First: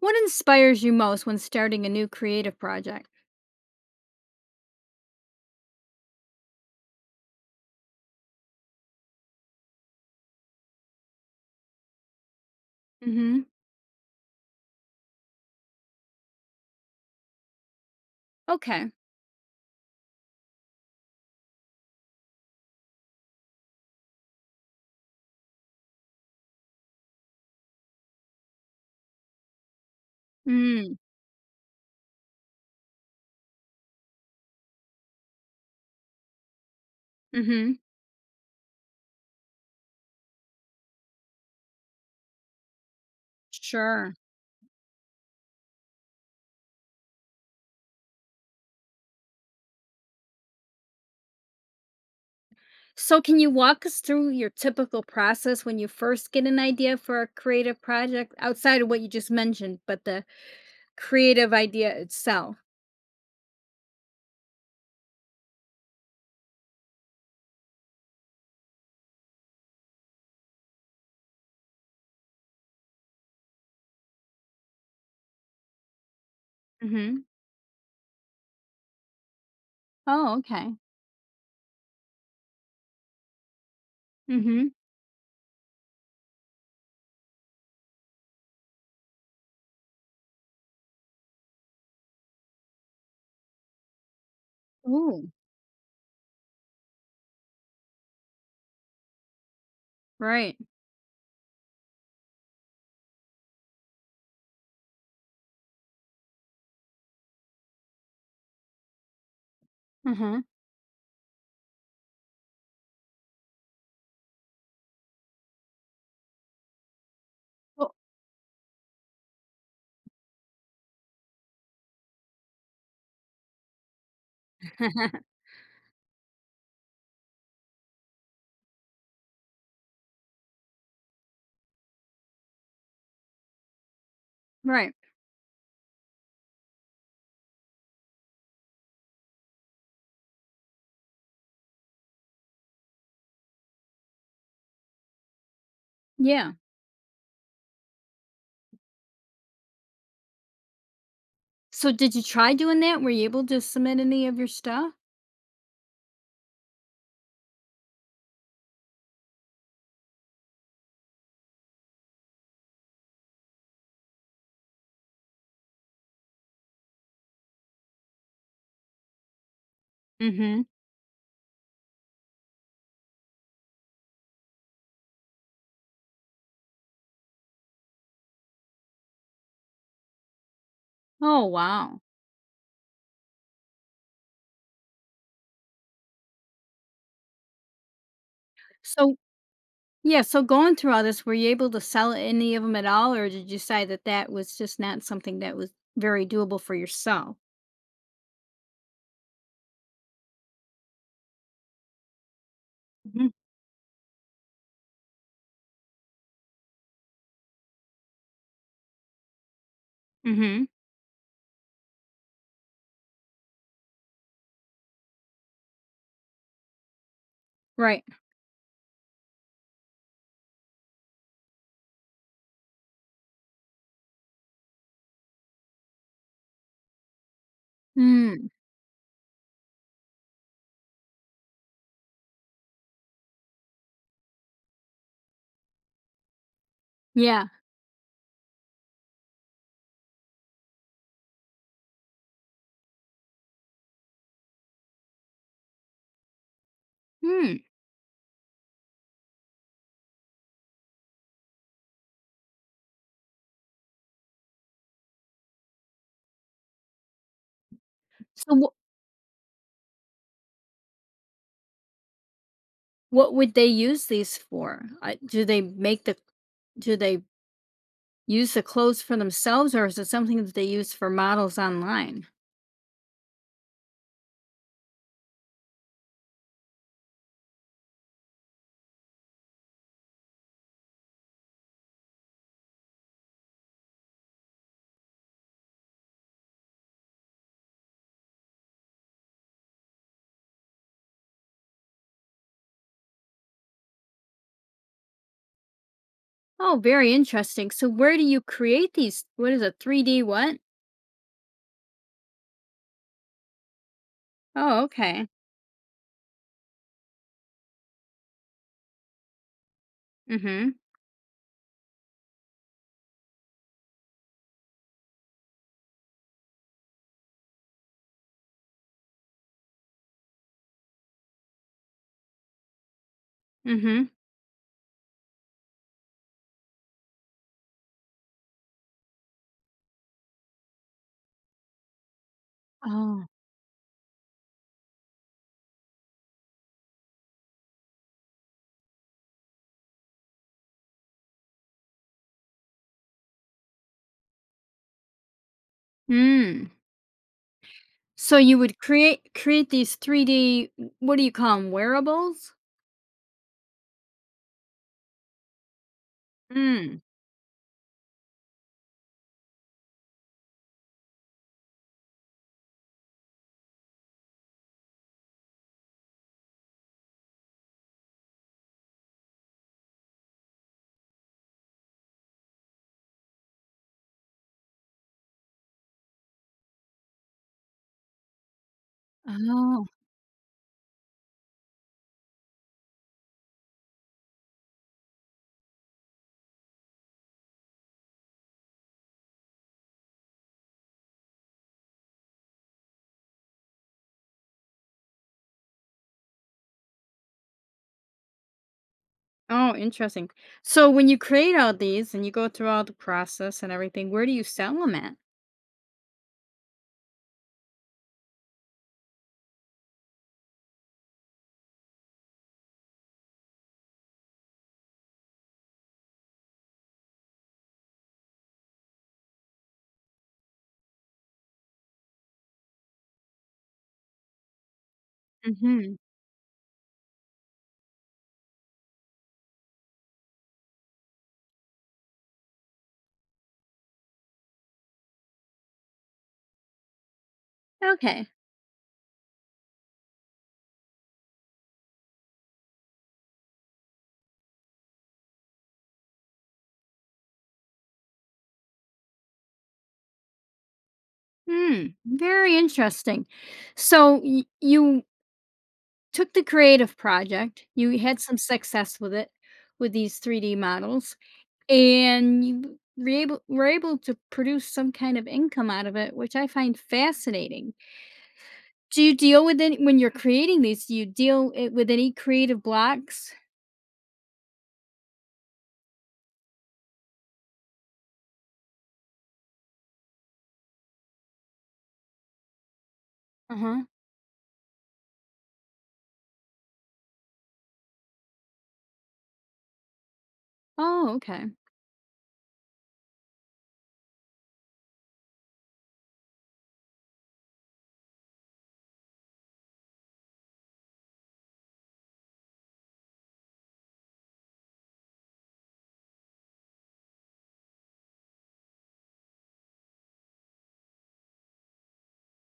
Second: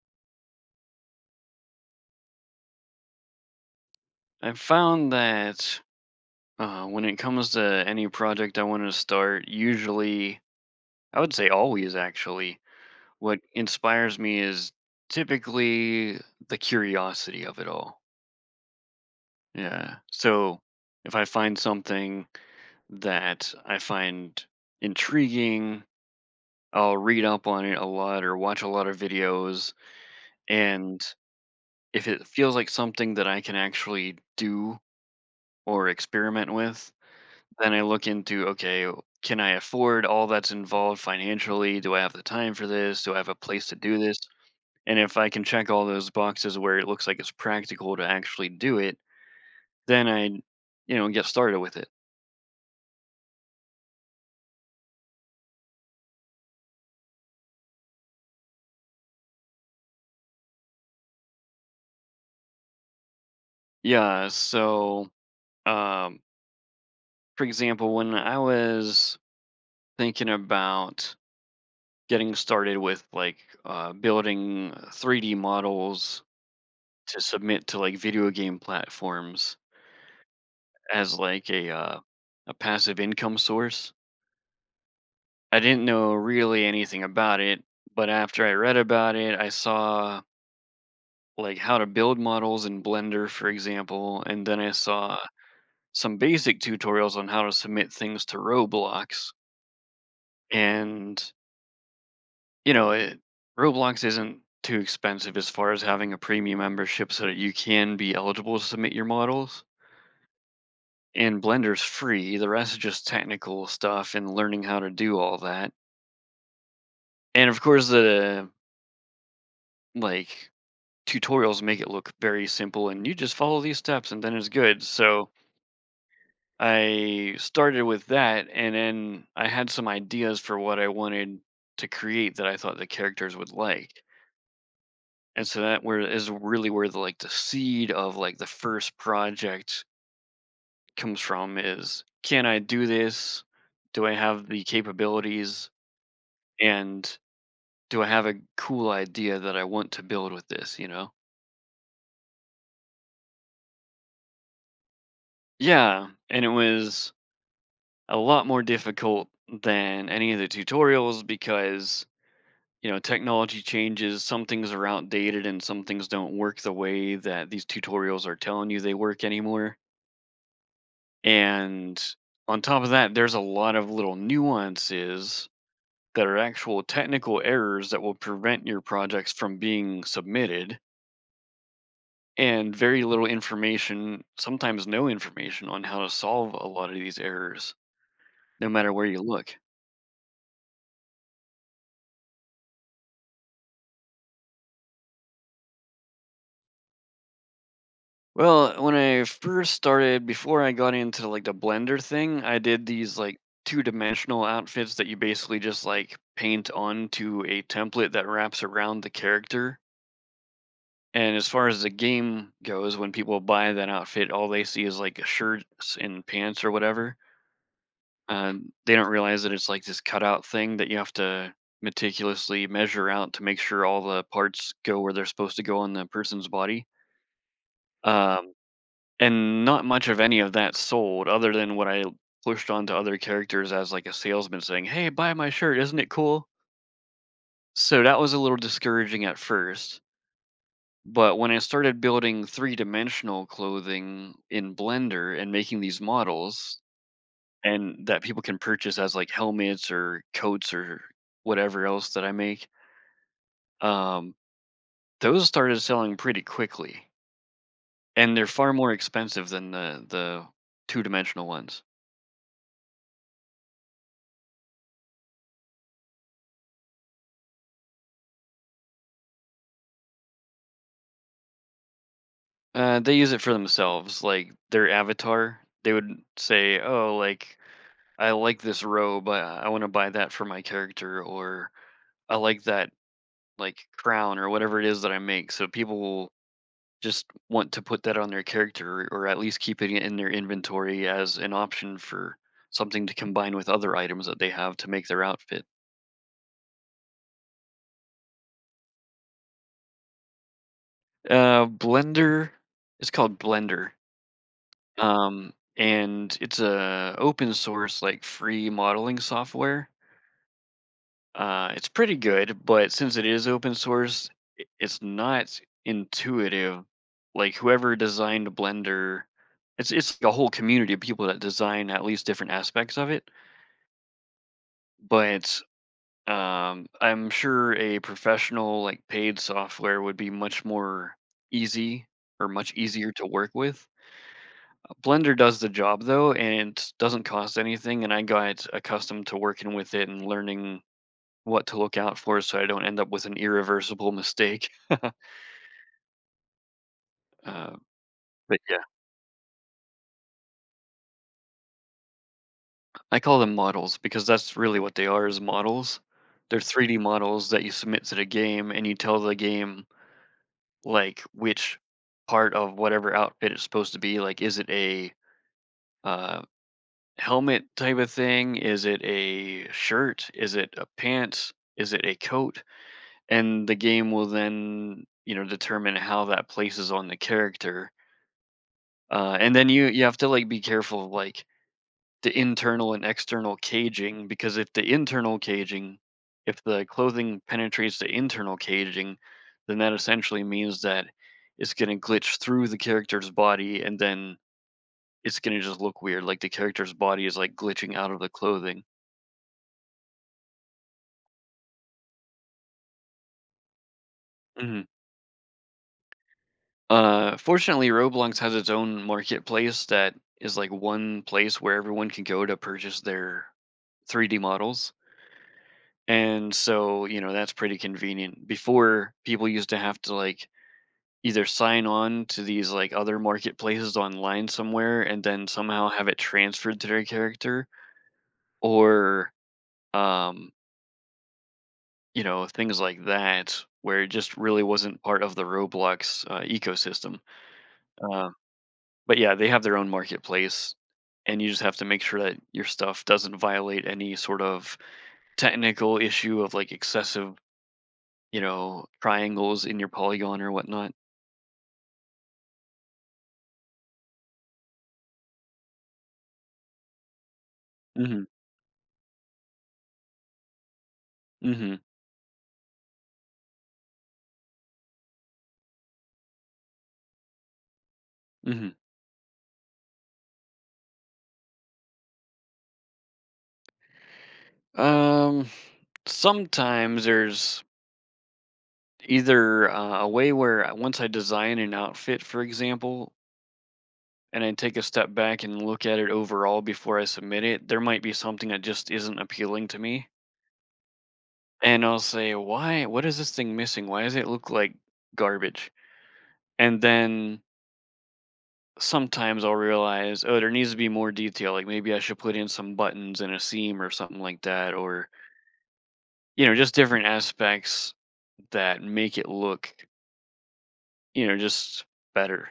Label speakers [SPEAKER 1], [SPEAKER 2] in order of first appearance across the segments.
[SPEAKER 1] What inspires you most when starting a new creative project?
[SPEAKER 2] I found that when it comes to any project I want to start, usually, I would say always actually, what
[SPEAKER 1] Mhm.
[SPEAKER 2] inspires me is typically the curiosity of it all.
[SPEAKER 1] Okay.
[SPEAKER 2] Yeah. So if I find something that I find intriguing, I'll read up on it a lot or watch a lot of videos.
[SPEAKER 1] Mm.
[SPEAKER 2] And if it feels like something that I can actually do or experiment with, then
[SPEAKER 1] Mhm.
[SPEAKER 2] I look into, okay, can I afford all that's involved financially? Do I have the time for this? Do I have a place to do
[SPEAKER 1] Sure.
[SPEAKER 2] this? And if I can check all those boxes where it looks like it's practical to actually do it, then I get started with it.
[SPEAKER 1] So can you walk us through your typical process when you first get an idea for a creative project outside of what you just mentioned, but the creative idea itself?
[SPEAKER 2] Yeah. So, um, for example, when I was thinking about getting started with like building 3D models to
[SPEAKER 1] Mhm.
[SPEAKER 2] submit to like video game platforms
[SPEAKER 1] Oh, okay.
[SPEAKER 2] as like a passive income source.
[SPEAKER 1] Mhm.
[SPEAKER 2] I didn't know really anything about it, but after I read about it, I saw like how to build models in Blender, for example, and then I saw
[SPEAKER 1] Ooh,
[SPEAKER 2] some basic tutorials on how to submit things to Roblox.
[SPEAKER 1] right.
[SPEAKER 2] And, you know, it, Roblox isn't too expensive as far as having a premium membership so that you can be eligible to submit your models.
[SPEAKER 1] Uh-huh.
[SPEAKER 2] And Blender's free, the rest is just technical stuff and learning how to do all that. And of course,
[SPEAKER 1] Well,
[SPEAKER 2] the like tutorials make it look very simple and you just follow these steps and then it's good. So I started with that and then I had some ideas for what I wanted to create that I thought the characters would like.
[SPEAKER 1] right.
[SPEAKER 2] And so that where is really where the seed of like the first project comes from is can I do this? Do I have the capabilities
[SPEAKER 1] Yeah.
[SPEAKER 2] and do I have a cool idea that I want to build with this, you know?
[SPEAKER 1] So did you try doing that? Were you able to submit any of your stuff?
[SPEAKER 2] Yeah, and it was a lot more difficult than any of the tutorials because technology changes, some things are outdated and some things don't work the way that these tutorials are telling you they work anymore,
[SPEAKER 1] Mhm.
[SPEAKER 2] and on top of that there's a lot of little nuances that are actual technical errors that will prevent your projects from being submitted,
[SPEAKER 1] Oh, wow.
[SPEAKER 2] and very little information, sometimes no information on how to solve a lot of these errors no matter where
[SPEAKER 1] So
[SPEAKER 2] you look.
[SPEAKER 1] yeah, so going through all this, were you able to sell any of them at all, or did you decide that that was just not something that was very doable for yourself?
[SPEAKER 2] Well, when I first started, before I got into like the Blender thing, I did these
[SPEAKER 1] Hmm.
[SPEAKER 2] like two-dimensional outfits that you basically just like paint onto a template that wraps around the character.
[SPEAKER 1] Hmm.
[SPEAKER 2] And as far as the game goes, when people buy that outfit, all they see is like a shirt and pants or whatever.
[SPEAKER 1] Right.
[SPEAKER 2] They don't realize that it's like this cutout thing that you have to meticulously measure out to make sure all the parts go where they're supposed to go on the person's body.
[SPEAKER 1] Mm,
[SPEAKER 2] Um, And not much of any of that sold other than what I pushed onto other characters as like a salesman saying, "Hey, buy my shirt, isn't it cool?"
[SPEAKER 1] yeah.
[SPEAKER 2] So that was a little discouraging at first, but when I started building three-dimensional clothing in Blender and making these models
[SPEAKER 1] Hmm.
[SPEAKER 2] and that people can purchase as like helmets or coats or whatever else that I make, um, those started selling pretty quickly, and they're
[SPEAKER 1] So
[SPEAKER 2] far
[SPEAKER 1] wh-
[SPEAKER 2] more expensive than the two-dimensional ones.
[SPEAKER 1] what would they use these for? Do they make the, do they use the clothes for themselves, or is it something that they use for models online?
[SPEAKER 2] They use it for themselves, like their avatar. They would say, "Oh, like I like this robe. I want to buy that for my character, or I like that like crown or whatever it is that I make." So people will just want to put that on their character, or at least keeping it in their inventory as an option for something to combine with other items that they have to make their outfit.
[SPEAKER 1] Oh, very interesting. So where do you create these? What is a 3D what?
[SPEAKER 2] Blender, it's called Blender.
[SPEAKER 1] Oh, okay.
[SPEAKER 2] And it's a open source like free modeling software.
[SPEAKER 1] Mm-hmm.
[SPEAKER 2] It's pretty good, but since it is open source, it's not intuitive. Like whoever designed Blender, it's like a whole community of people that design at least different aspects of it.
[SPEAKER 1] Mm-hmm.
[SPEAKER 2] But I'm sure a professional like paid software would be much more easy or much easier
[SPEAKER 1] Oh.
[SPEAKER 2] to work with. Blender does the job though, and it doesn't cost anything. And I got accustomed to working with it and learning what to look out for so I don't end up with an irreversible mistake,
[SPEAKER 1] Mm.
[SPEAKER 2] uh,
[SPEAKER 1] So you
[SPEAKER 2] but
[SPEAKER 1] would
[SPEAKER 2] yeah,
[SPEAKER 1] create these 3D, what do you call them, wearables?
[SPEAKER 2] I call them models because that's really what they are is models. They're 3D
[SPEAKER 1] Mm.
[SPEAKER 2] models that you submit to the game and you tell the game, like, which part of whatever outfit it's supposed to be, like, is it a, uh, helmet type of thing? Is it a shirt? Is it a pants? Is it a coat? And the game will then determine how that places on the character, and then
[SPEAKER 1] Oh.
[SPEAKER 2] you have to, like, be careful, of like the internal and external caging because if the internal caging if the clothing penetrates the internal caging then that essentially means that it's going to glitch through the character's body and then it's going to just look weird like the character's body is like glitching out of the clothing.
[SPEAKER 1] Oh, interesting. So when you create all these and you go through all the process and everything, where do you sell
[SPEAKER 2] hmm
[SPEAKER 1] them at?
[SPEAKER 2] Fortunately, Roblox has its own marketplace that is like one place where everyone can go to purchase their 3D models. And so that's pretty convenient. Before, people used to have to like either sign on to these like other marketplaces online somewhere and then somehow
[SPEAKER 1] Mhm.
[SPEAKER 2] have it transferred to their character, or um things like that where it just really wasn't part of the Roblox ecosystem.
[SPEAKER 1] Okay.
[SPEAKER 2] uh, but yeah, they have their own marketplace, and you just have to make sure that your stuff doesn't violate any sort of technical issue of like excessive triangles in your polygon or whatnot.
[SPEAKER 1] Hmm, very interesting. So y you took the creative project, you had
[SPEAKER 2] hmm
[SPEAKER 1] some success with it, with these 3D models,
[SPEAKER 2] hmm
[SPEAKER 1] and you were able to produce some kind of income out of it, which I find fascinating.
[SPEAKER 2] hmm
[SPEAKER 1] Do you deal with any, when you're creating these, do you deal it with any creative blocks?
[SPEAKER 2] um Sometimes there's either, a way where once I design an outfit, for example,
[SPEAKER 1] Uh-huh.
[SPEAKER 2] and I take a step back and look at it overall before I submit it, there might be something that just isn't appealing to me,
[SPEAKER 1] Oh, okay.
[SPEAKER 2] and I'll say, "Why what is this thing missing? Why does it look like garbage?" And then sometimes I'll realize, "Oh, there needs to be more detail," like, maybe I should put in some buttons and a seam or something like that, or, you know, just different aspects that make it look, you know, just better.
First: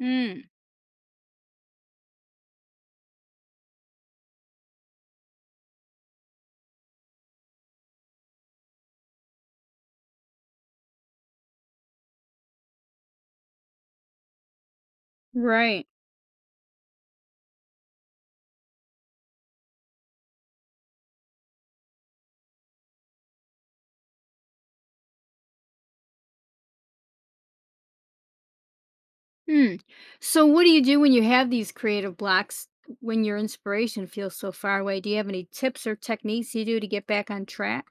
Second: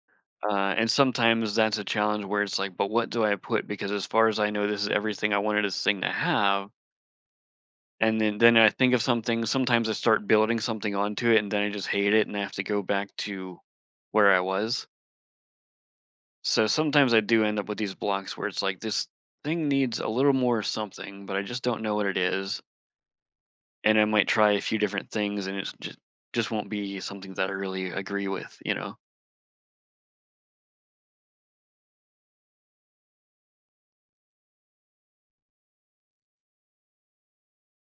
[SPEAKER 1] Mm,
[SPEAKER 2] And sometimes that's a challenge where it's like, but what do I put? Because as far as I know, this is everything I wanted this thing to have. And then I think of something. Sometimes I start building something onto it, and then I just hate it, and I have to go back to where I was.
[SPEAKER 1] right.
[SPEAKER 2] So sometimes I do end up with these blocks where it's like this thing needs a little more something, but I just don't know what it is. And I might try a few different things, and it's just won't be something that I really agree with, you know.
[SPEAKER 1] Hmm. So what do you do when you have these creative blocks, when your inspiration feels so far away? Do you have any tips or techniques you do to get back on track?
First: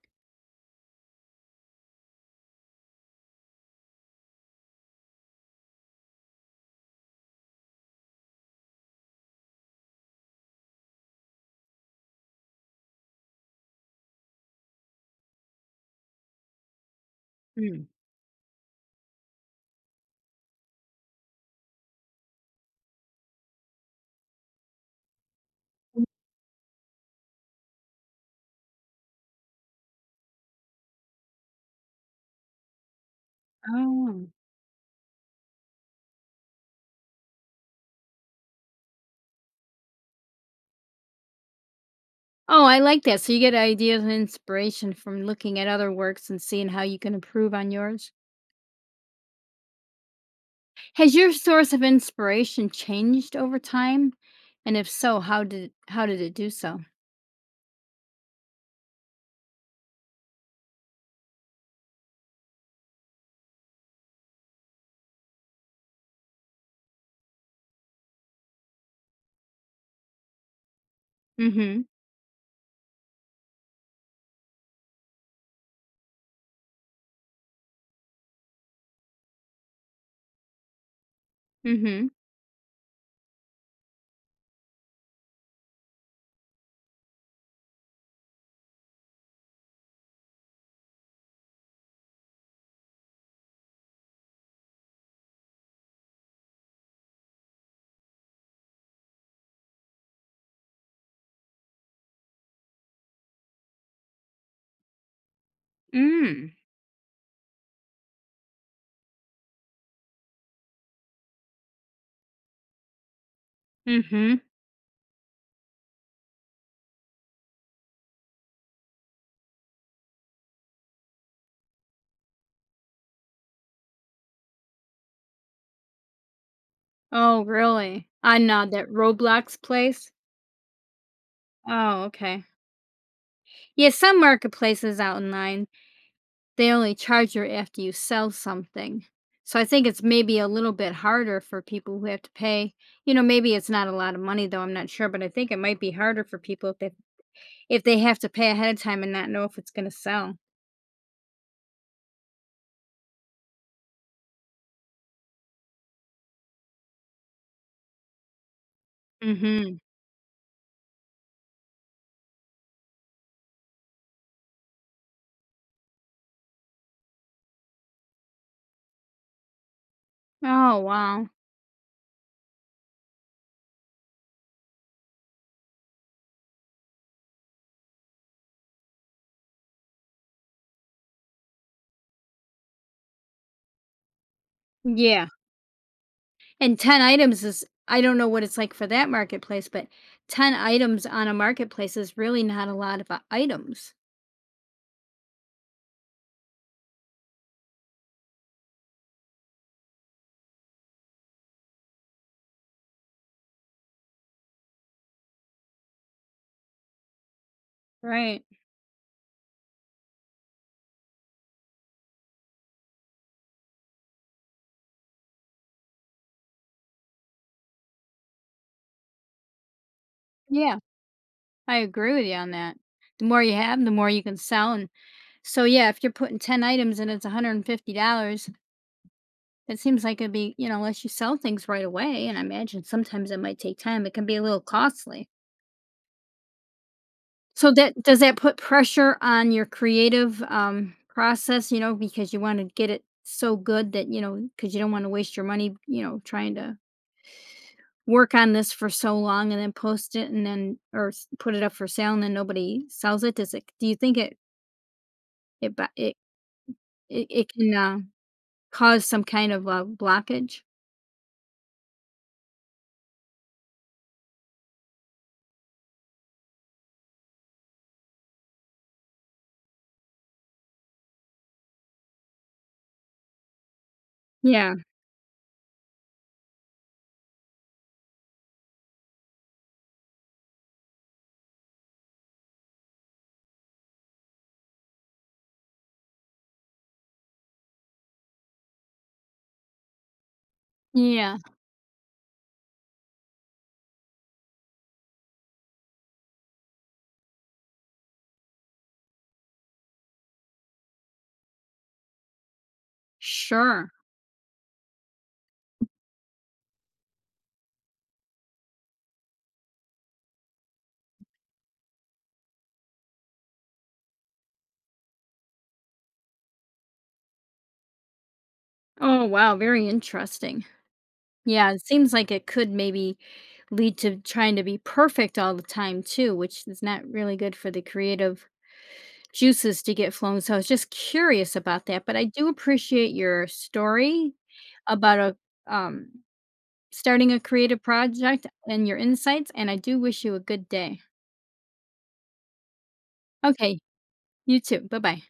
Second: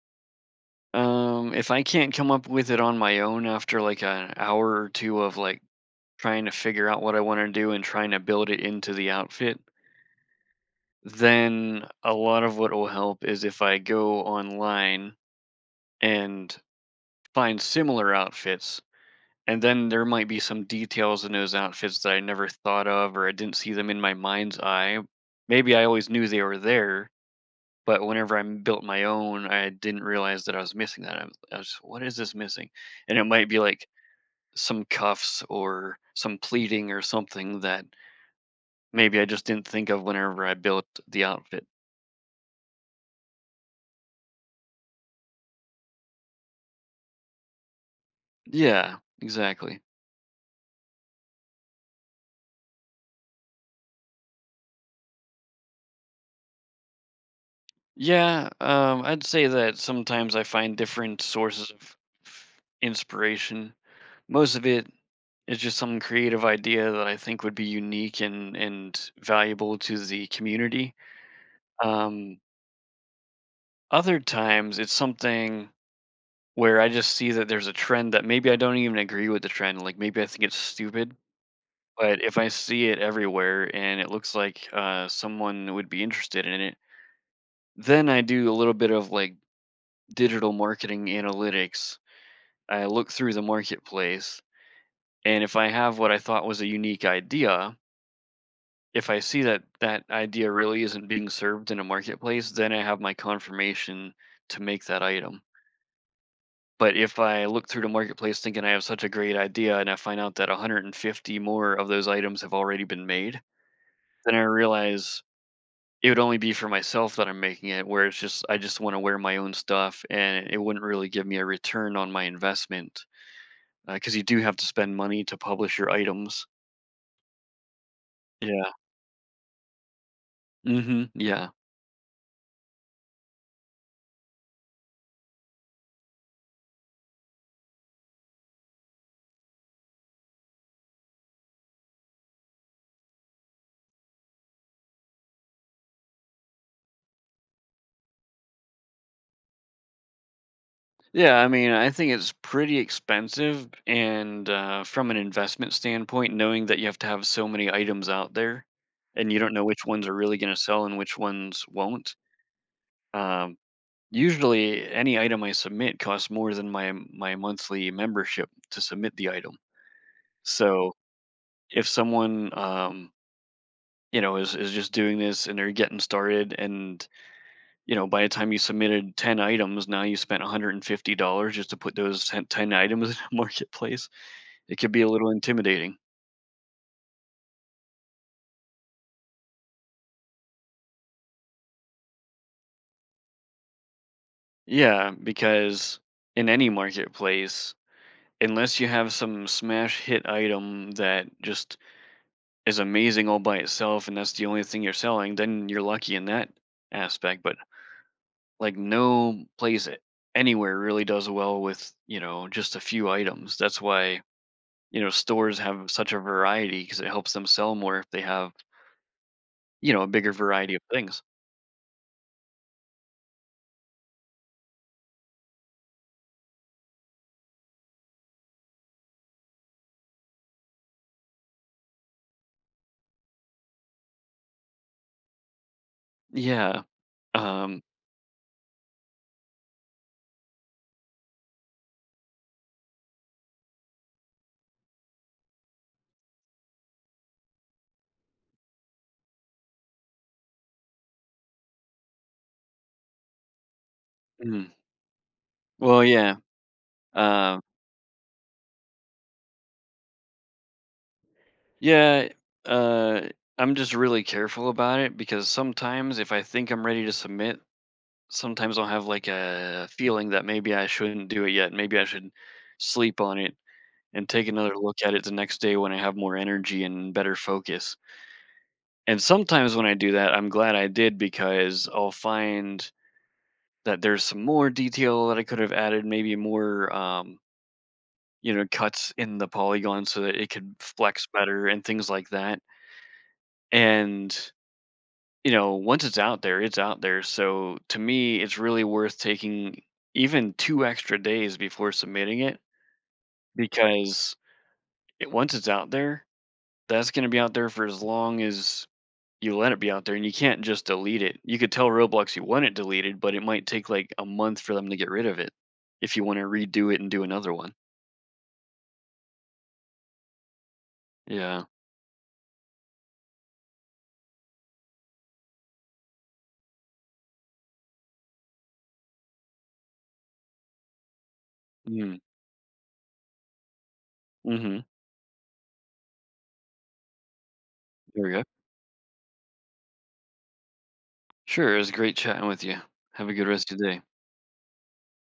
[SPEAKER 2] If I can't come up with it on my own after like an hour or two of like trying to figure out what I want to do and trying to build it into the outfit, then a lot of what will help is if I go online and find
[SPEAKER 1] Mm.
[SPEAKER 2] similar outfits. And then there might be some details in those outfits that I never thought of or I didn't see them in my mind's eye. Maybe I always knew they were there, but whenever I built my own, I didn't realize that I was missing that. I was what is this missing? And it might be like
[SPEAKER 1] Oh.
[SPEAKER 2] some cuffs or some pleating or something that maybe I just didn't think of whenever I built the outfit.
[SPEAKER 1] Oh, I like that. So you get ideas and inspiration from looking at other works and seeing how you can improve on yours.
[SPEAKER 2] Yeah, exactly.
[SPEAKER 1] Has your source of inspiration changed over time? And if so, how did it do so?
[SPEAKER 2] Yeah, I'd say that sometimes I find different sources of inspiration. Most of it is just some creative idea that I think would be unique and valuable to the community.
[SPEAKER 1] Mhm.
[SPEAKER 2] Um, Other times it's something where I just see that there's a trend that maybe I don't even agree with the trend. Like maybe I think it's stupid,
[SPEAKER 1] Mhm.
[SPEAKER 2] but if I see it everywhere and it looks like someone would be interested in it, then I do a little bit of like digital marketing analytics. I look through the marketplace, and if I have what I thought was a unique idea, if I see that that idea really isn't being served in a marketplace, then I have my confirmation to make that item.
[SPEAKER 1] Mm.
[SPEAKER 2] But if I look through the marketplace thinking I have such a great idea and I find out that 150 more of those items have already been made, then
[SPEAKER 1] Mhm.
[SPEAKER 2] I realize it would only be for myself that I'm making it, where it's just I just want to wear my own stuff, and it wouldn't really give me a return on my investment because you do have to spend money to publish your items.
[SPEAKER 1] Oh, really? I know
[SPEAKER 2] Yeah.
[SPEAKER 1] that Roblox place?
[SPEAKER 2] Hmm. Yeah.
[SPEAKER 1] Oh, okay. Yeah, some marketplaces out online, they only charge you after you sell something. So I think it's maybe a little bit harder for people who have to pay. You know, maybe it's not a lot of money though, I'm not sure, but I think it might be harder for people if they have to pay ahead of time and not know if it's gonna sell.
[SPEAKER 2] Yeah. I mean, I think it's pretty expensive, and from an investment standpoint, knowing that you have to have so many items out there, and you don't know
[SPEAKER 1] Mhm.
[SPEAKER 2] which ones are really going to sell and which ones won't. Um, Usually, any item I submit costs more than my monthly membership to submit the item.
[SPEAKER 1] Oh,
[SPEAKER 2] So
[SPEAKER 1] wow.
[SPEAKER 2] if someone, is just doing this and they're getting started, and by the time you submitted 10 items, now you spent $150 just to put those ten items in a marketplace. It could be a
[SPEAKER 1] Yeah.
[SPEAKER 2] little intimidating.
[SPEAKER 1] And 10 items is, I don't know what it's like for that marketplace, but 10 items on a marketplace is really not a lot of, items.
[SPEAKER 2] Yeah, because in any marketplace, unless you have some smash hit item that just is amazing all by itself, and that's the only thing you're selling, then you're lucky in that aspect. But
[SPEAKER 1] Right.
[SPEAKER 2] like no place anywhere really does well with, you know, just a few items. That's why, you know, stores have such a variety because it helps them sell more if they have, you know, a bigger variety
[SPEAKER 1] Yeah,
[SPEAKER 2] of things.
[SPEAKER 1] I agree with you on that. The more you have, the more you can sell, and so, yeah, if you're putting 10 items and it's $150, it seems like it'd be, you know, unless you sell things right away, and I imagine sometimes it might take time, it can be a little costly.
[SPEAKER 2] Yeah.
[SPEAKER 1] So
[SPEAKER 2] Um
[SPEAKER 1] that, does that put pressure on your creative, process, you know, because you wanna get it so good that, you know, because you don't wanna waste your money, you know, trying to work on this for so long and then post it and then, or s- put it up for sale and then nobody sells it? Does it, do you think it
[SPEAKER 2] mm.
[SPEAKER 1] it ba
[SPEAKER 2] Well,
[SPEAKER 1] it
[SPEAKER 2] yeah.
[SPEAKER 1] it
[SPEAKER 2] Um
[SPEAKER 1] can, cause some kind of a blockage?
[SPEAKER 2] yeah, uh I'm just really careful about it because sometimes if I think I'm ready to submit, sometimes I'll have like a feeling that maybe I shouldn't do it yet. Maybe I should sleep on it and take
[SPEAKER 1] Yeah.
[SPEAKER 2] another look at it the next day when I have more energy and better focus. And sometimes when I do that, I'm glad I did because I'll find that there's some more detail that I could have added, maybe more, cuts in the polygon so that it could flex
[SPEAKER 1] Yeah.
[SPEAKER 2] better and things like that. And, once it's out there, it's out there. So to me, it's really worth taking even 2 extra days before submitting it
[SPEAKER 1] Sure.
[SPEAKER 2] because once it's out there, that's going to be out there for as long as you let it be out there and you can't just delete it. You could tell Roblox you want it deleted, but it might take like a month for them to get rid of it if you want to redo it and do another one.
[SPEAKER 1] Oh, wow, very interesting.
[SPEAKER 2] Yeah.
[SPEAKER 1] Yeah, it seems like it could maybe lead to trying to be perfect all the time too, which is not really good for the creative juices to get flowing. So I was just curious about that, but
[SPEAKER 2] Mm.
[SPEAKER 1] I do appreciate your story
[SPEAKER 2] Mhm.
[SPEAKER 1] about a starting a creative
[SPEAKER 2] There we go.
[SPEAKER 1] project and your insights, and I do wish you a good day.
[SPEAKER 2] Sure. It was great chatting with you. Have a good rest
[SPEAKER 1] Okay,
[SPEAKER 2] of your day.
[SPEAKER 1] you too. Bye-bye.